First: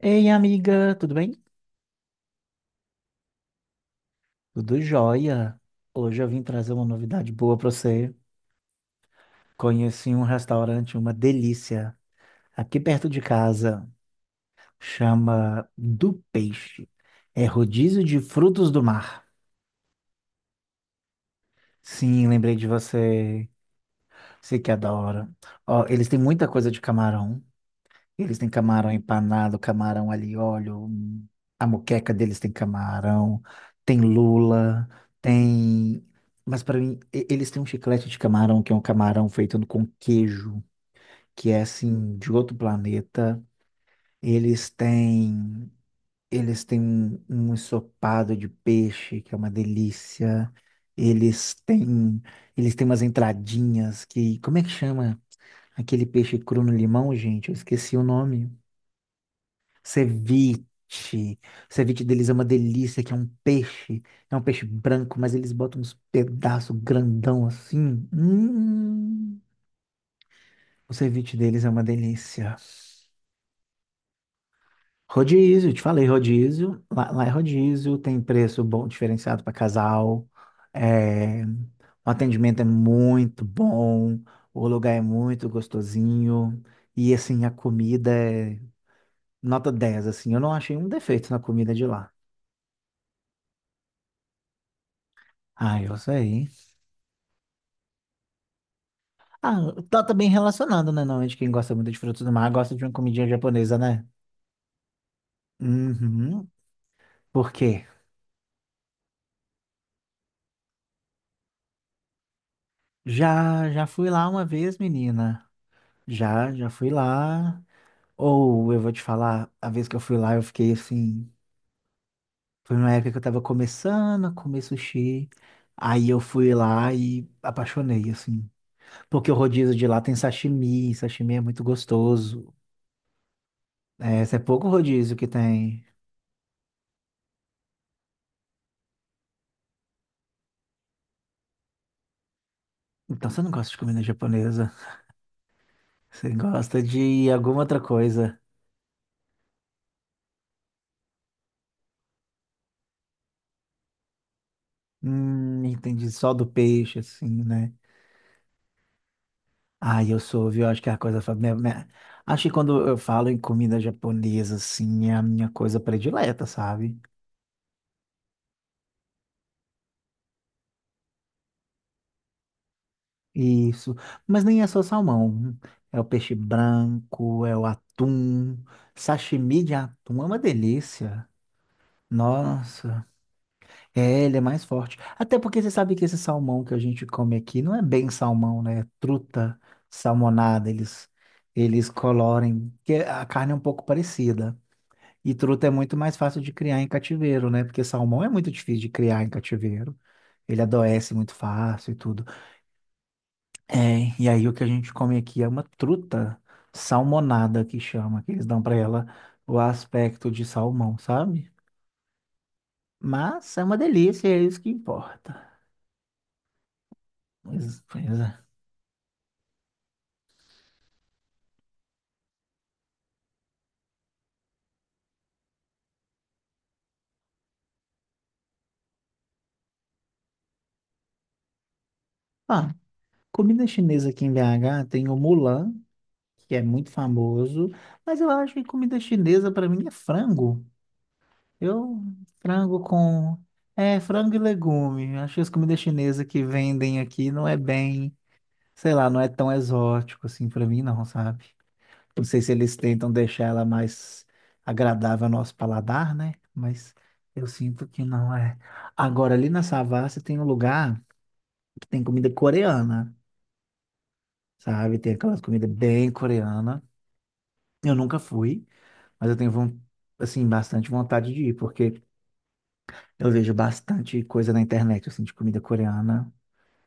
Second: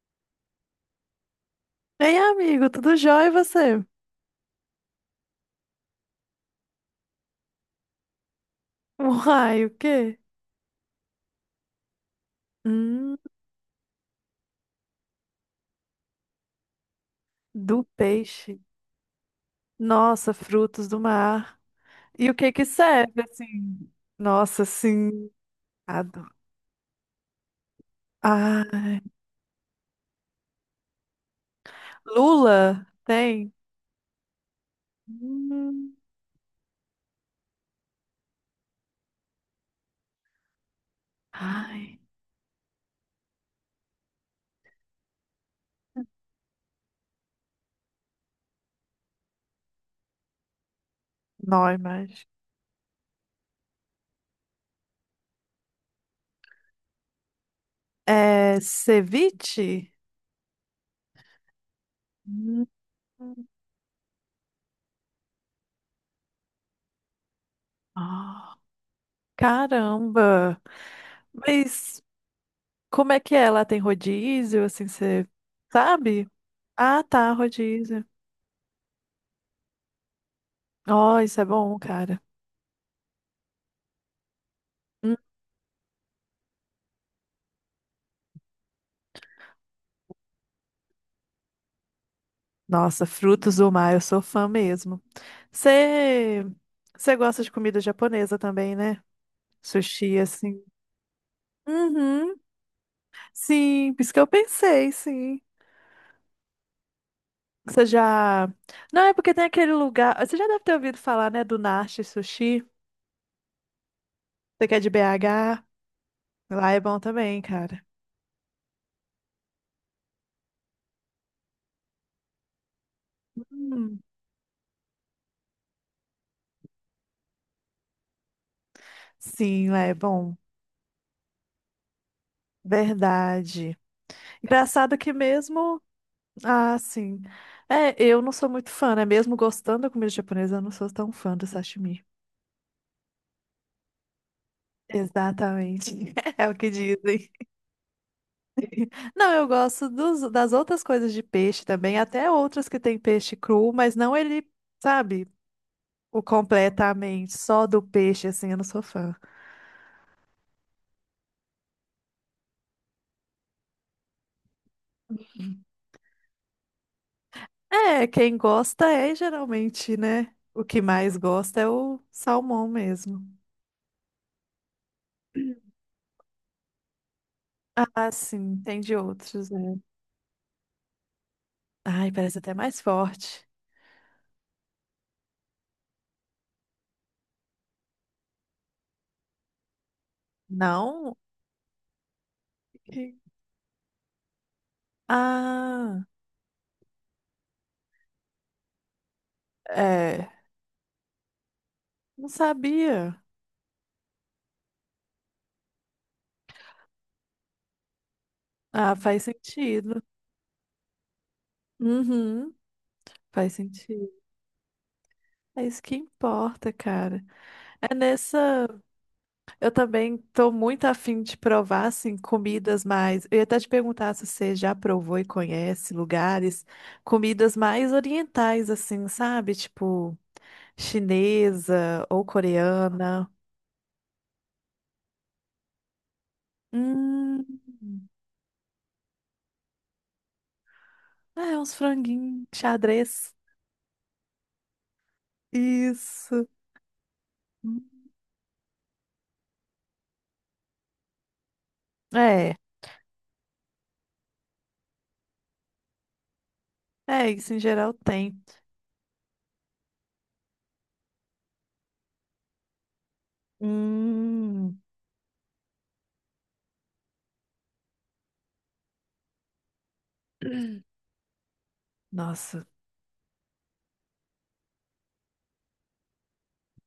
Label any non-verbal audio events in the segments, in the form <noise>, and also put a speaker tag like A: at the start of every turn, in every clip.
A: Ei, amiga, tudo bem?
B: Ei, amigo, tudo jóia e você?
A: Tudo jóia. Hoje eu vim trazer uma novidade boa para você.
B: Uai, o
A: Conheci
B: quê?
A: um restaurante, uma delícia, aqui perto
B: Hum,
A: de casa. Chama Do Peixe. É
B: do
A: rodízio de
B: peixe.
A: frutos do mar.
B: Nossa, frutos do mar.
A: Sim,
B: E o que
A: lembrei
B: que
A: de
B: serve,
A: você.
B: assim?
A: Você
B: Nossa,
A: que adora.
B: sim.
A: Ó, eles têm
B: Adoro.
A: muita coisa de camarão. Eles têm camarão
B: Ai.
A: empanado, camarão alho e óleo. A moqueca deles tem
B: Lula?
A: camarão,
B: Tem?
A: tem lula,
B: Hum.
A: tem. Mas para mim, eles têm um chiclete de camarão, que é um camarão feito com queijo, que é
B: Ai,
A: assim, de outro planeta. Eles têm. Eles têm um ensopado de peixe, que é uma delícia. Eles
B: não,
A: têm.
B: imagem.
A: Eles têm umas entradinhas que. Como é que chama aquele peixe cru no limão, gente? Eu esqueci o nome.
B: É ceviche?
A: Ceviche. O Ceviche deles é uma
B: Hum.
A: delícia, que é um peixe. É um peixe branco, mas eles botam uns pedaços grandão assim.
B: Ah, caramba.
A: O ceviche deles é uma
B: Mas
A: delícia.
B: como é que é? Lá tem rodízio, assim, você
A: Rodízio, te falei,
B: sabe?
A: rodízio.
B: Ah,
A: Lá é
B: tá,
A: rodízio,
B: rodízio.
A: tem preço bom, diferenciado para casal.
B: Ó, isso
A: É,
B: é bom,
A: o
B: cara.
A: atendimento é muito bom, o lugar é
B: Hum,
A: muito gostosinho. E assim, a comida é nota 10, assim. Eu não achei um defeito na comida de lá.
B: Nossa, frutos do mar, eu sou fã mesmo.
A: Ah, eu
B: Você
A: sei.
B: você gosta de comida japonesa também, né?
A: Ah, tá
B: Sushi,
A: também
B: assim.
A: relacionado, né? Normalmente quem gosta muito de frutos do
B: Uhum.
A: mar gosta de uma comidinha japonesa,
B: Sim, por
A: né?
B: isso que eu pensei, sim.
A: Uhum. Por
B: Você
A: quê?
B: já. Não, é porque tem aquele lugar. Você já deve ter ouvido falar, né, do Nashi Sushi.
A: Já fui lá uma
B: Você que
A: vez,
B: é de
A: menina.
B: BH?
A: Já
B: Lá é
A: fui
B: bom também,
A: lá.
B: cara.
A: Ou eu vou te falar, a vez que eu fui lá, eu fiquei assim. Foi numa época que eu tava
B: Hum,
A: começando a comer sushi. Aí eu fui lá e apaixonei, assim. Porque o
B: Sim,
A: rodízio
B: lá
A: de
B: é
A: lá tem
B: bom.
A: sashimi, sashimi é muito gostoso.
B: Verdade.
A: É, esse é pouco
B: Engraçado que
A: rodízio que
B: mesmo.
A: tem.
B: Ah, sim. É, eu não sou muito fã, né? Mesmo gostando da comida japonesa, eu não sou tão fã do sashimi.
A: Então você não gosta de comida japonesa.
B: Exatamente.
A: Você
B: <laughs> É o que
A: gosta de
B: dizem.
A: alguma outra coisa?
B: Não, eu gosto das outras coisas de peixe também, até outras que tem peixe cru, mas não ele, sabe,
A: Entendi.
B: o
A: Só do peixe,
B: completamente
A: assim,
B: só
A: né?
B: do peixe, assim, eu não sou fã.
A: Ah, eu sou, viu? Acho que é a coisa. Minha... Acho que quando eu falo em comida japonesa, assim, é a minha coisa predileta, sabe?
B: É, quem gosta é geralmente, né? O que mais gosta é o salmão mesmo.
A: Isso. Mas nem é só salmão. É o peixe branco, é o
B: Ah,
A: atum.
B: sim, tem de outros,
A: Sashimi de
B: né?
A: atum é uma delícia.
B: Ai, parece até mais
A: Nossa.
B: forte.
A: É, ele é mais forte. Até porque você sabe que esse salmão que a gente come aqui não é bem salmão, né? É truta salmonada, eles
B: Não?
A: eles colorem, porque a carne é um pouco parecida. E truta é muito
B: Ah,
A: mais fácil de criar em cativeiro, né? Porque salmão é muito difícil de criar em cativeiro.
B: é.
A: Ele adoece muito fácil e tudo.
B: Não sabia.
A: É, e aí o que a gente come aqui é uma truta salmonada que chama, que eles dão pra
B: Ah,
A: ela
B: faz
A: o
B: sentido.
A: aspecto de salmão, sabe?
B: Uhum, faz
A: Mas é uma
B: sentido.
A: delícia, é isso que importa.
B: É isso que importa, cara.
A: Pois,
B: É
A: pois
B: nessa.
A: é.
B: Eu também tô muito afim de provar, assim, comidas mais. Eu ia até te perguntar se você já provou e conhece lugares, comidas mais orientais, assim, sabe? Tipo, chinesa ou
A: Ah,
B: coreana.
A: comida chinesa aqui em BH tem o Mulan, que é muito
B: Hum,
A: famoso, mas eu acho que comida chinesa para mim é frango.
B: é, uns
A: Eu
B: franguinhos,
A: frango
B: xadrez.
A: com é frango e legume. Acho que as comidas chinesas que
B: Isso.
A: vendem aqui não é bem, sei lá, não é tão exótico assim para mim não, sabe? Não sei se
B: É.
A: eles tentam deixar ela mais agradável ao nosso paladar, né? Mas
B: É,
A: eu
B: isso em
A: sinto
B: geral
A: que não
B: tem.
A: é. Agora ali na Savassi tem um lugar que tem comida coreana.
B: Hum,
A: Sabe? Tem aquelas comidas bem coreana. Eu nunca fui, mas eu tenho, assim, bastante vontade de ir, porque
B: nossa,
A: eu vejo bastante coisa na internet, assim, de comida coreana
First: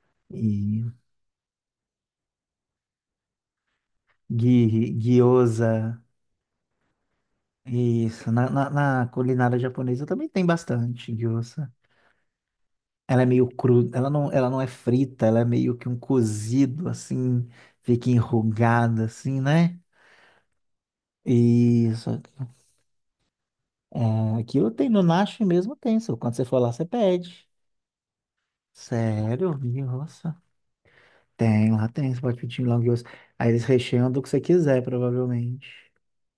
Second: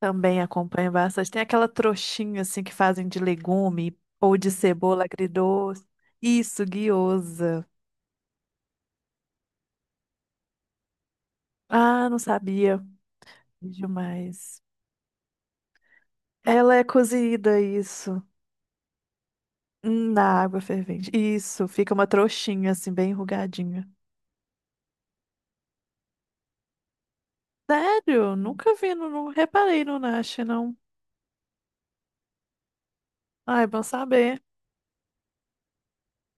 B: também
A: e
B: acompanho bastante. Tem aquela trouxinha assim que fazem de legume ou de cebola
A: gyoza.
B: agridoce. Isso, guiosa.
A: Isso, na culinária japonesa também tem bastante gyoza.
B: Ah, não sabia.
A: Ela é meio cru, ela não
B: Demais.
A: é frita, ela é meio que um
B: Ela é
A: cozido, assim,
B: cozida,
A: fica
B: isso.
A: enrugada, assim, né?
B: Na água fervente. Isso, fica uma
A: Isso.
B: trouxinha assim, bem enrugadinha.
A: É, aquilo tem no Nashi mesmo, tem. Só Quando você for lá, você pede.
B: Sério? Nunca vi, não, não
A: Sério? Minha
B: reparei no Nash,
A: roça?
B: não.
A: Tem, lá tem. Você pode pedir long yours. Aí eles
B: Ai, bom
A: recheiam do que você
B: saber.
A: quiser, provavelmente.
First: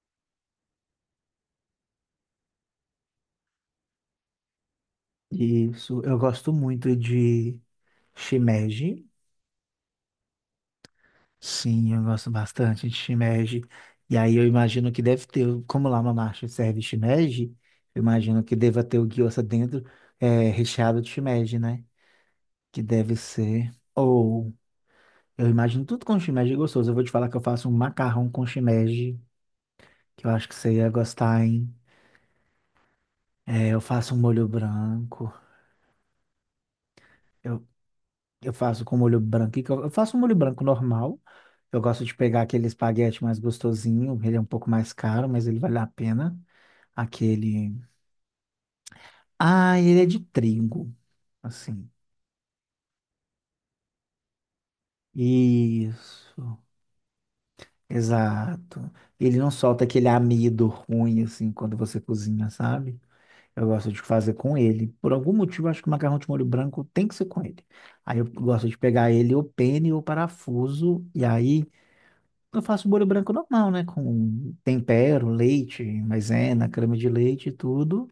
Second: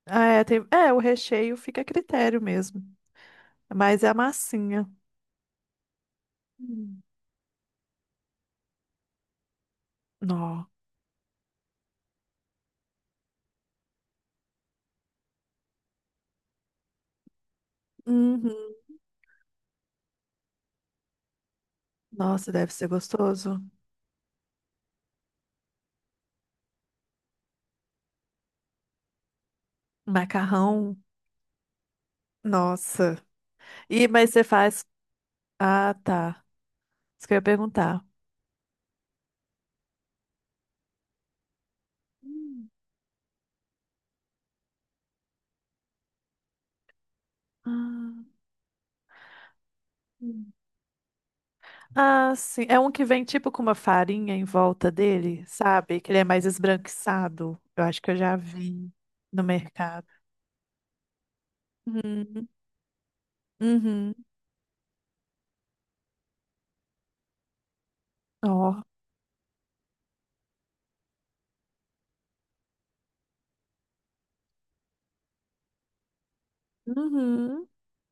B: Ah, é, é, o recheio fica a critério mesmo. Mas é a massinha.
A: Isso. Eu gosto muito
B: Hum.
A: de shimeji.
B: Nó.
A: Sim, eu gosto bastante de shimeji. E aí eu imagino que deve ter, como lá uma marcha serve shimeji, eu imagino que
B: Uhum.
A: deva ter o gyoza dentro, é, recheado de shimeji, né?
B: Nossa, deve
A: Que
B: ser
A: deve
B: gostoso.
A: ser. Ou eu imagino tudo com shimeji gostoso. Eu vou te falar que eu faço um macarrão com shimeji, que eu acho que você ia
B: Macarrão.
A: gostar, hein.
B: Nossa.
A: É, eu
B: E
A: faço um
B: mas você
A: molho
B: faz?
A: branco.
B: Ah, tá. Isso que eu ia
A: Eu,
B: perguntar.
A: eu faço com molho branco. E que Eu faço um molho branco normal. Eu gosto de pegar aquele
B: Hum.
A: espaguete mais gostosinho. Ele é um pouco mais caro, mas ele vale a pena. Aquele.
B: Ah,
A: Ah, ele é de
B: hum.
A: trigo, assim.
B: Ah, sim. É um que vem tipo com uma farinha em volta dele, sabe? Que ele é mais
A: Isso.
B: esbranquiçado. Eu acho que eu já
A: Exato.
B: vi
A: Ele
B: no
A: não solta
B: mercado.
A: aquele amido ruim, assim, quando você
B: Uhum.
A: cozinha, sabe? Eu gosto de
B: Uhum.
A: fazer com ele. Por algum motivo, eu acho que o macarrão de molho branco tem que ser com ele. Aí eu gosto
B: Ó.
A: de pegar ele, ou pene, ou parafuso, e aí. Eu faço molho branco normal, né? Com tempero, leite, maisena, creme de leite e
B: Uhum.
A: tudo.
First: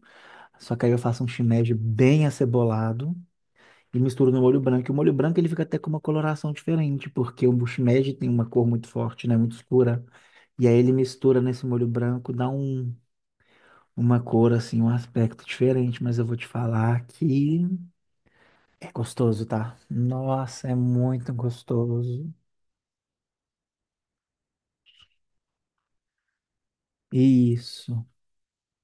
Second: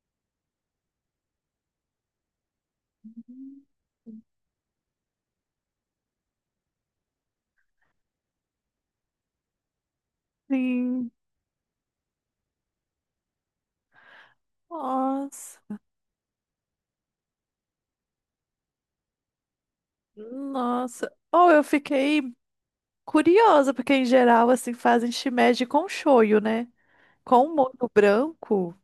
A: Só que aí eu faço um shimeji bem acebolado e misturo no molho branco. E o molho branco ele fica até com uma coloração diferente, porque o shimeji tem uma cor muito forte, né? Muito escura. E aí ele
B: Sim.
A: mistura nesse molho branco, dá uma cor assim, um aspecto
B: Nossa.
A: diferente. Mas eu vou te falar que é gostoso, tá? Nossa, é
B: Nossa.
A: muito
B: Oh, eu fiquei
A: gostoso.
B: curiosa, porque em geral, assim, fazem shimeji com shoyu, né? Com um molho
A: Isso.
B: branco.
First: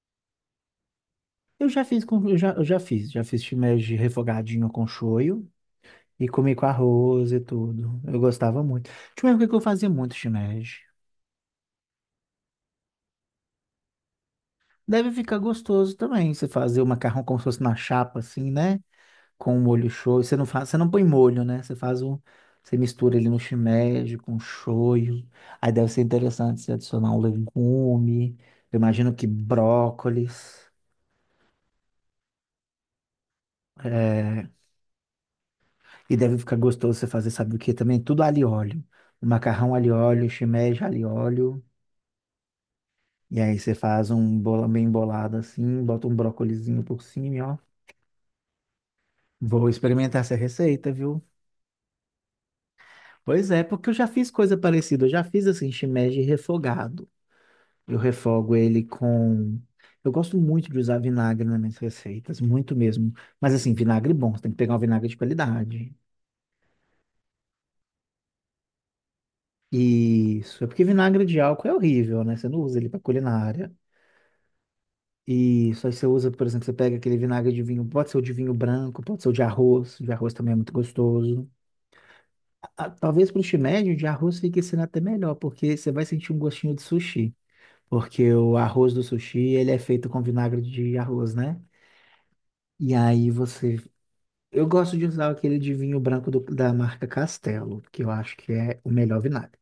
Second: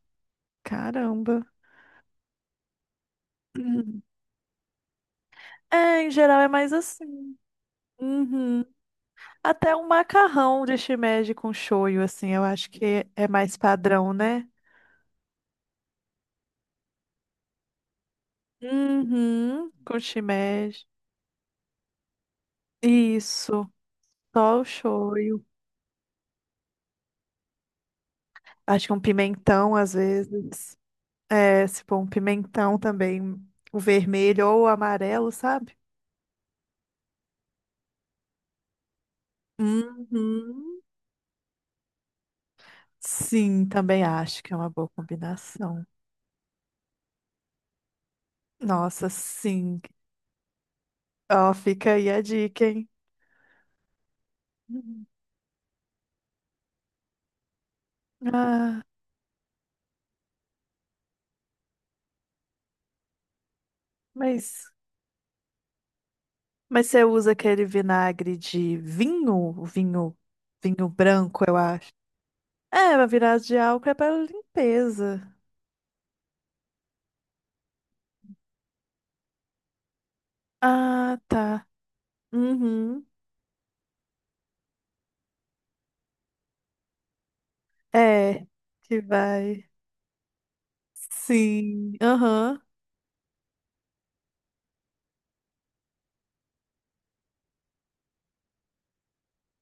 B: Caramba.
A: Eu já fiz com, já fiz filé de
B: Hum.
A: refogadinho com shoyu
B: É, em
A: e
B: geral é
A: comi com
B: mais
A: arroz
B: assim.
A: e tudo. Eu gostava
B: Uhum.
A: muito. Tinha uma época que eu
B: Até um
A: fazia muito
B: macarrão de
A: shimeji.
B: shimeji com shoyu, assim, eu acho que é mais padrão, né?
A: Deve ficar gostoso também, você fazer o macarrão como se fosse na chapa assim, né? Com o
B: Uhum.
A: molho
B: Com
A: shoyu, você
B: shimeji.
A: não põe molho, né? Você faz o Você mistura ele no
B: Isso.
A: shimeji com
B: Só o
A: shoyu.
B: shoyu.
A: Aí deve ser interessante você adicionar um legume. Eu
B: Acho que um
A: imagino que
B: pimentão, às
A: brócolis,
B: vezes. É, se pôr um pimentão também, o vermelho
A: é.
B: ou o amarelo, sabe?
A: E deve ficar gostoso você fazer, sabe o que também? Tudo alho e óleo. Macarrão alho e óleo,
B: Uhum.
A: shimeji alho e óleo. E aí
B: Sim,
A: você
B: também
A: faz um
B: acho que é
A: bolão
B: uma boa
A: bem bolado assim,
B: combinação.
A: bota um brócolizinho por cima, e ó.
B: Nossa,
A: Vou
B: sim.
A: experimentar essa receita, viu?
B: Ó, fica aí a dica, hein?
A: Pois é, porque eu já fiz coisa parecida.
B: Uhum.
A: Eu já fiz assim, shimeji refogado. Eu refogo
B: Ah,
A: ele com... Eu gosto muito de usar vinagre nas minhas receitas, muito mesmo. Mas assim, vinagre bom, você tem que
B: mas,
A: pegar um vinagre de qualidade.
B: mas você usa aquele vinagre de vinho, vinho,
A: Isso, é porque
B: vinho
A: vinagre de
B: branco, eu
A: álcool é
B: acho.
A: horrível, né? Você não usa ele
B: É,
A: para
B: a virada de
A: culinária.
B: álcool é para limpeza.
A: Isso, aí você usa, por exemplo, você pega aquele vinagre de vinho, pode ser o de vinho branco, pode ser o de arroz também é muito
B: Ah,
A: gostoso.
B: tá.
A: Ah,
B: Uhum.
A: talvez para o shimeji, o de arroz fique sendo até melhor, porque você vai sentir um gostinho de sushi, porque
B: É,
A: o arroz
B: que
A: do sushi,
B: vai.
A: ele é feito com vinagre de arroz, né?
B: Sim. Aham.
A: E aí você... Eu gosto de usar aquele de vinho branco da marca Castelo, que eu acho que é o melhor vinagre.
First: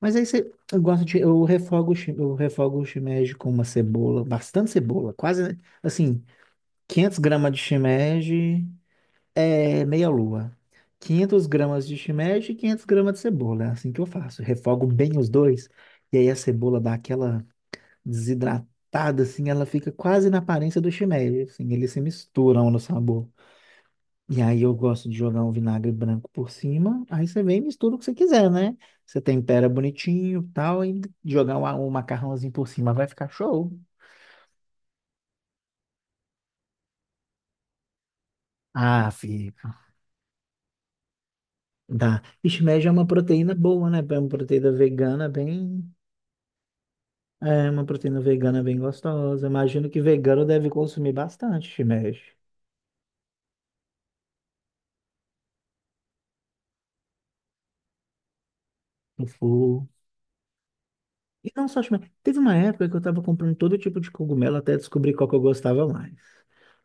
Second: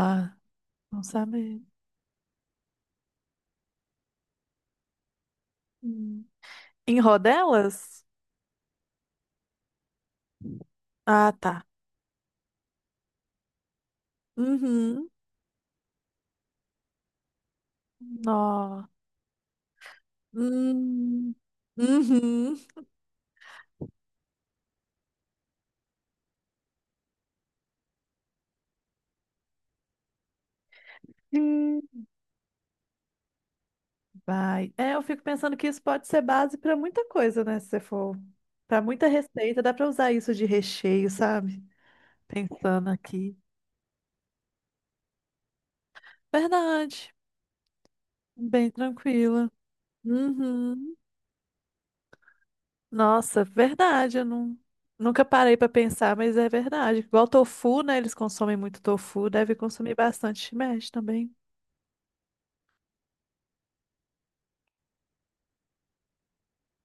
A: Mas aí você, eu
B: não
A: gosto de, eu
B: sabe.
A: refogo, eu refogo o shimeji com uma cebola, bastante cebola, quase, assim,
B: Hum. Em
A: 500 gramas de
B: rodelas?
A: shimeji é meia-lua.
B: Ah,
A: 500
B: tá.
A: gramas de shimeji e 500 gramas de cebola. É assim que eu faço. Refogo
B: Uhum.
A: bem os dois. E aí a cebola dá aquela
B: Nó.
A: desidratada, assim, ela fica quase na aparência do
B: Hum,
A: shimeji. Assim, eles se
B: uhum.
A: misturam no sabor. E aí eu gosto de jogar um vinagre branco por cima. Aí você vem e mistura o que você quiser, né? Você tempera bonitinho e tal, e jogar
B: Sim,
A: um macarrãozinho por cima. Vai ficar show.
B: vai. É, eu fico pensando que isso pode ser base para muita coisa, né? Se você for para muita
A: Ah,
B: receita, dá
A: fica.
B: para usar isso de recheio, sabe?
A: Dá. Shimeji
B: Pensando
A: é uma
B: aqui.
A: proteína boa, né? É uma proteína vegana bem.
B: Verdade.
A: É uma proteína vegana
B: Bem
A: bem gostosa.
B: tranquila.
A: Imagino que vegano deve
B: Uhum.
A: consumir bastante shimeji.
B: Nossa, verdade. Eu não, nunca parei para pensar, mas é verdade. Igual tofu, né? Eles consomem muito tofu, deve
A: Tofu.
B: consumir bastante shimeji também.
A: E não só shimeji. Teve uma época que eu tava comprando todo tipo de cogumelo até descobrir qual que eu gostava mais.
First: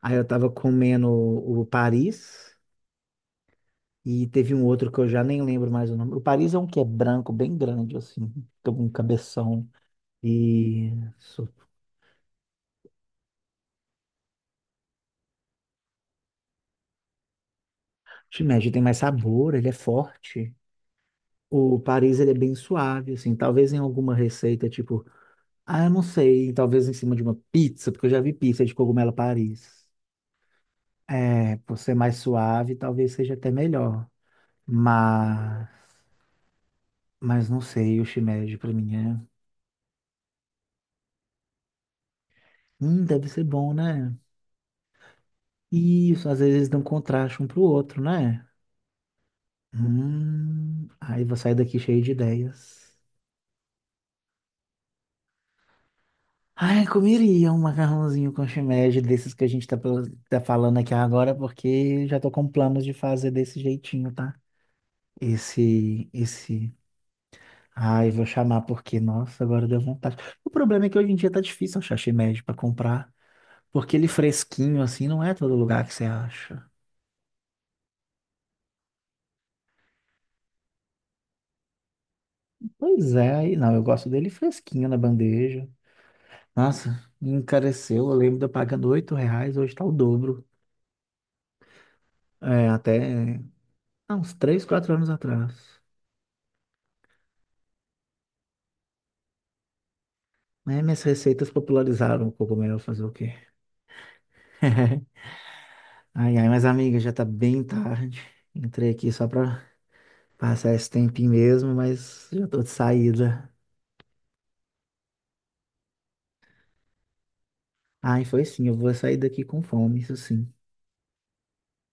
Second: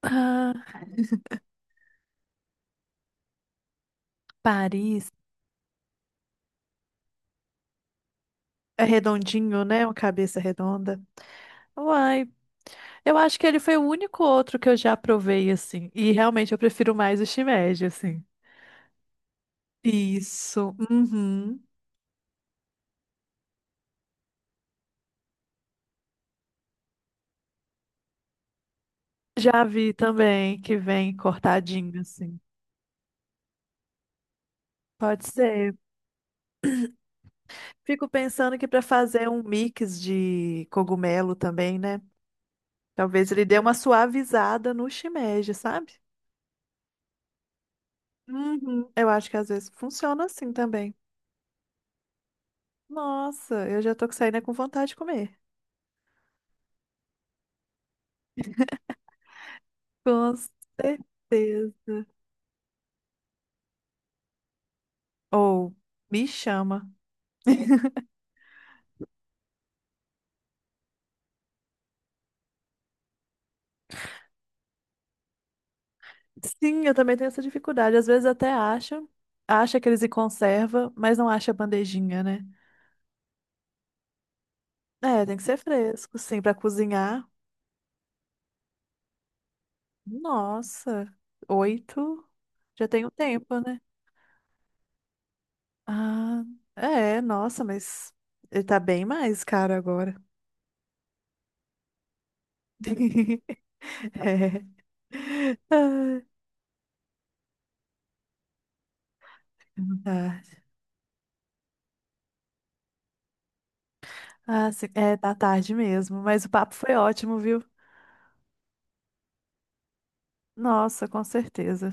A: Aí eu tava
B: Ah,
A: comendo o Paris e teve um outro que eu
B: Paris.
A: já nem lembro mais o nome. O Paris é um que é branco, bem grande, assim, com
B: É
A: um
B: redondinho,
A: cabeção.
B: né? Uma cabeça redonda.
A: Isso.
B: Uai. Eu acho que ele foi o único outro que eu já provei, assim. E realmente eu prefiro mais o shimeji, assim.
A: Shimeji tem mais sabor, ele é forte.
B: Isso. Uhum.
A: O Paris ele é bem suave, assim, talvez em alguma receita, tipo, ah, eu não sei, talvez em cima de uma pizza, porque eu já vi pizza de cogumelo
B: Já
A: Paris.
B: vi também que vem
A: É, por ser
B: cortadinho,
A: mais
B: assim.
A: suave, talvez seja até melhor.
B: Pode
A: Mas,
B: ser.
A: mas não sei, o
B: Fico
A: shimeji
B: pensando que
A: pra
B: para
A: mim é,
B: fazer um mix de cogumelo também, né?
A: deve
B: Talvez
A: ser
B: ele dê
A: bom,
B: uma
A: né?
B: suavizada no shimeji, sabe?
A: Isso, às vezes dão contraste um pro outro, né?
B: Uhum. Eu acho que às vezes funciona assim também.
A: Aí vou sair daqui cheio de ideias.
B: Nossa, eu já tô saindo com vontade de comer.
A: Ai, comeria um macarrãozinho com shimeji desses que a gente tá, pela-
B: Com
A: tá falando aqui agora,
B: certeza.
A: porque já tô com planos de fazer desse jeitinho, tá?
B: Ou
A: Esse,
B: me
A: esse.
B: chama.
A: Ai, vou chamar porque, nossa, agora deu vontade. O problema é que hoje em dia tá difícil achar shimeji pra comprar, porque ele fresquinho assim não é todo lugar que você acha.
B: Sim, eu também tenho essa dificuldade. Às vezes até acha, acha que eles se conserva, mas não acha a bandejinha, né?
A: Pois é, aí não, eu gosto dele fresquinho na
B: É, tem que ser
A: bandeja.
B: fresco, sim, pra
A: Nossa,
B: cozinhar.
A: encareceu, eu lembro de eu pagando R$ 8, hoje tá o dobro.
B: Nossa, 8,
A: É,
B: já
A: até
B: tem um tempo, né?
A: há uns 3, 4 anos atrás.
B: Ah, é, nossa, mas ele tá bem mais caro agora.
A: Né? Minhas receitas popularizaram o cogumelo, fazer o quê?
B: <laughs> É.
A: <laughs>
B: Ai,
A: Mas amiga, já tá bem tarde. Entrei aqui só pra
B: tá.
A: passar esse tempinho mesmo, mas já tô de saída.
B: Ah, sim, é, tá tarde mesmo, mas o papo foi ótimo, viu?
A: Ai, foi sim, eu vou sair daqui com fome, isso sim.
B: Nossa, com certeza.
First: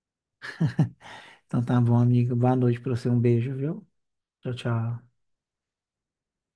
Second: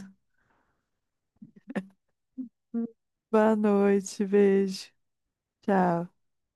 A: Então tá bom, amiga. Boa noite
B: Hum,
A: pra você, um beijo,
B: Boa
A: viu?
B: noite,
A: Tchau,
B: beijo.
A: tchau.
B: Tchau.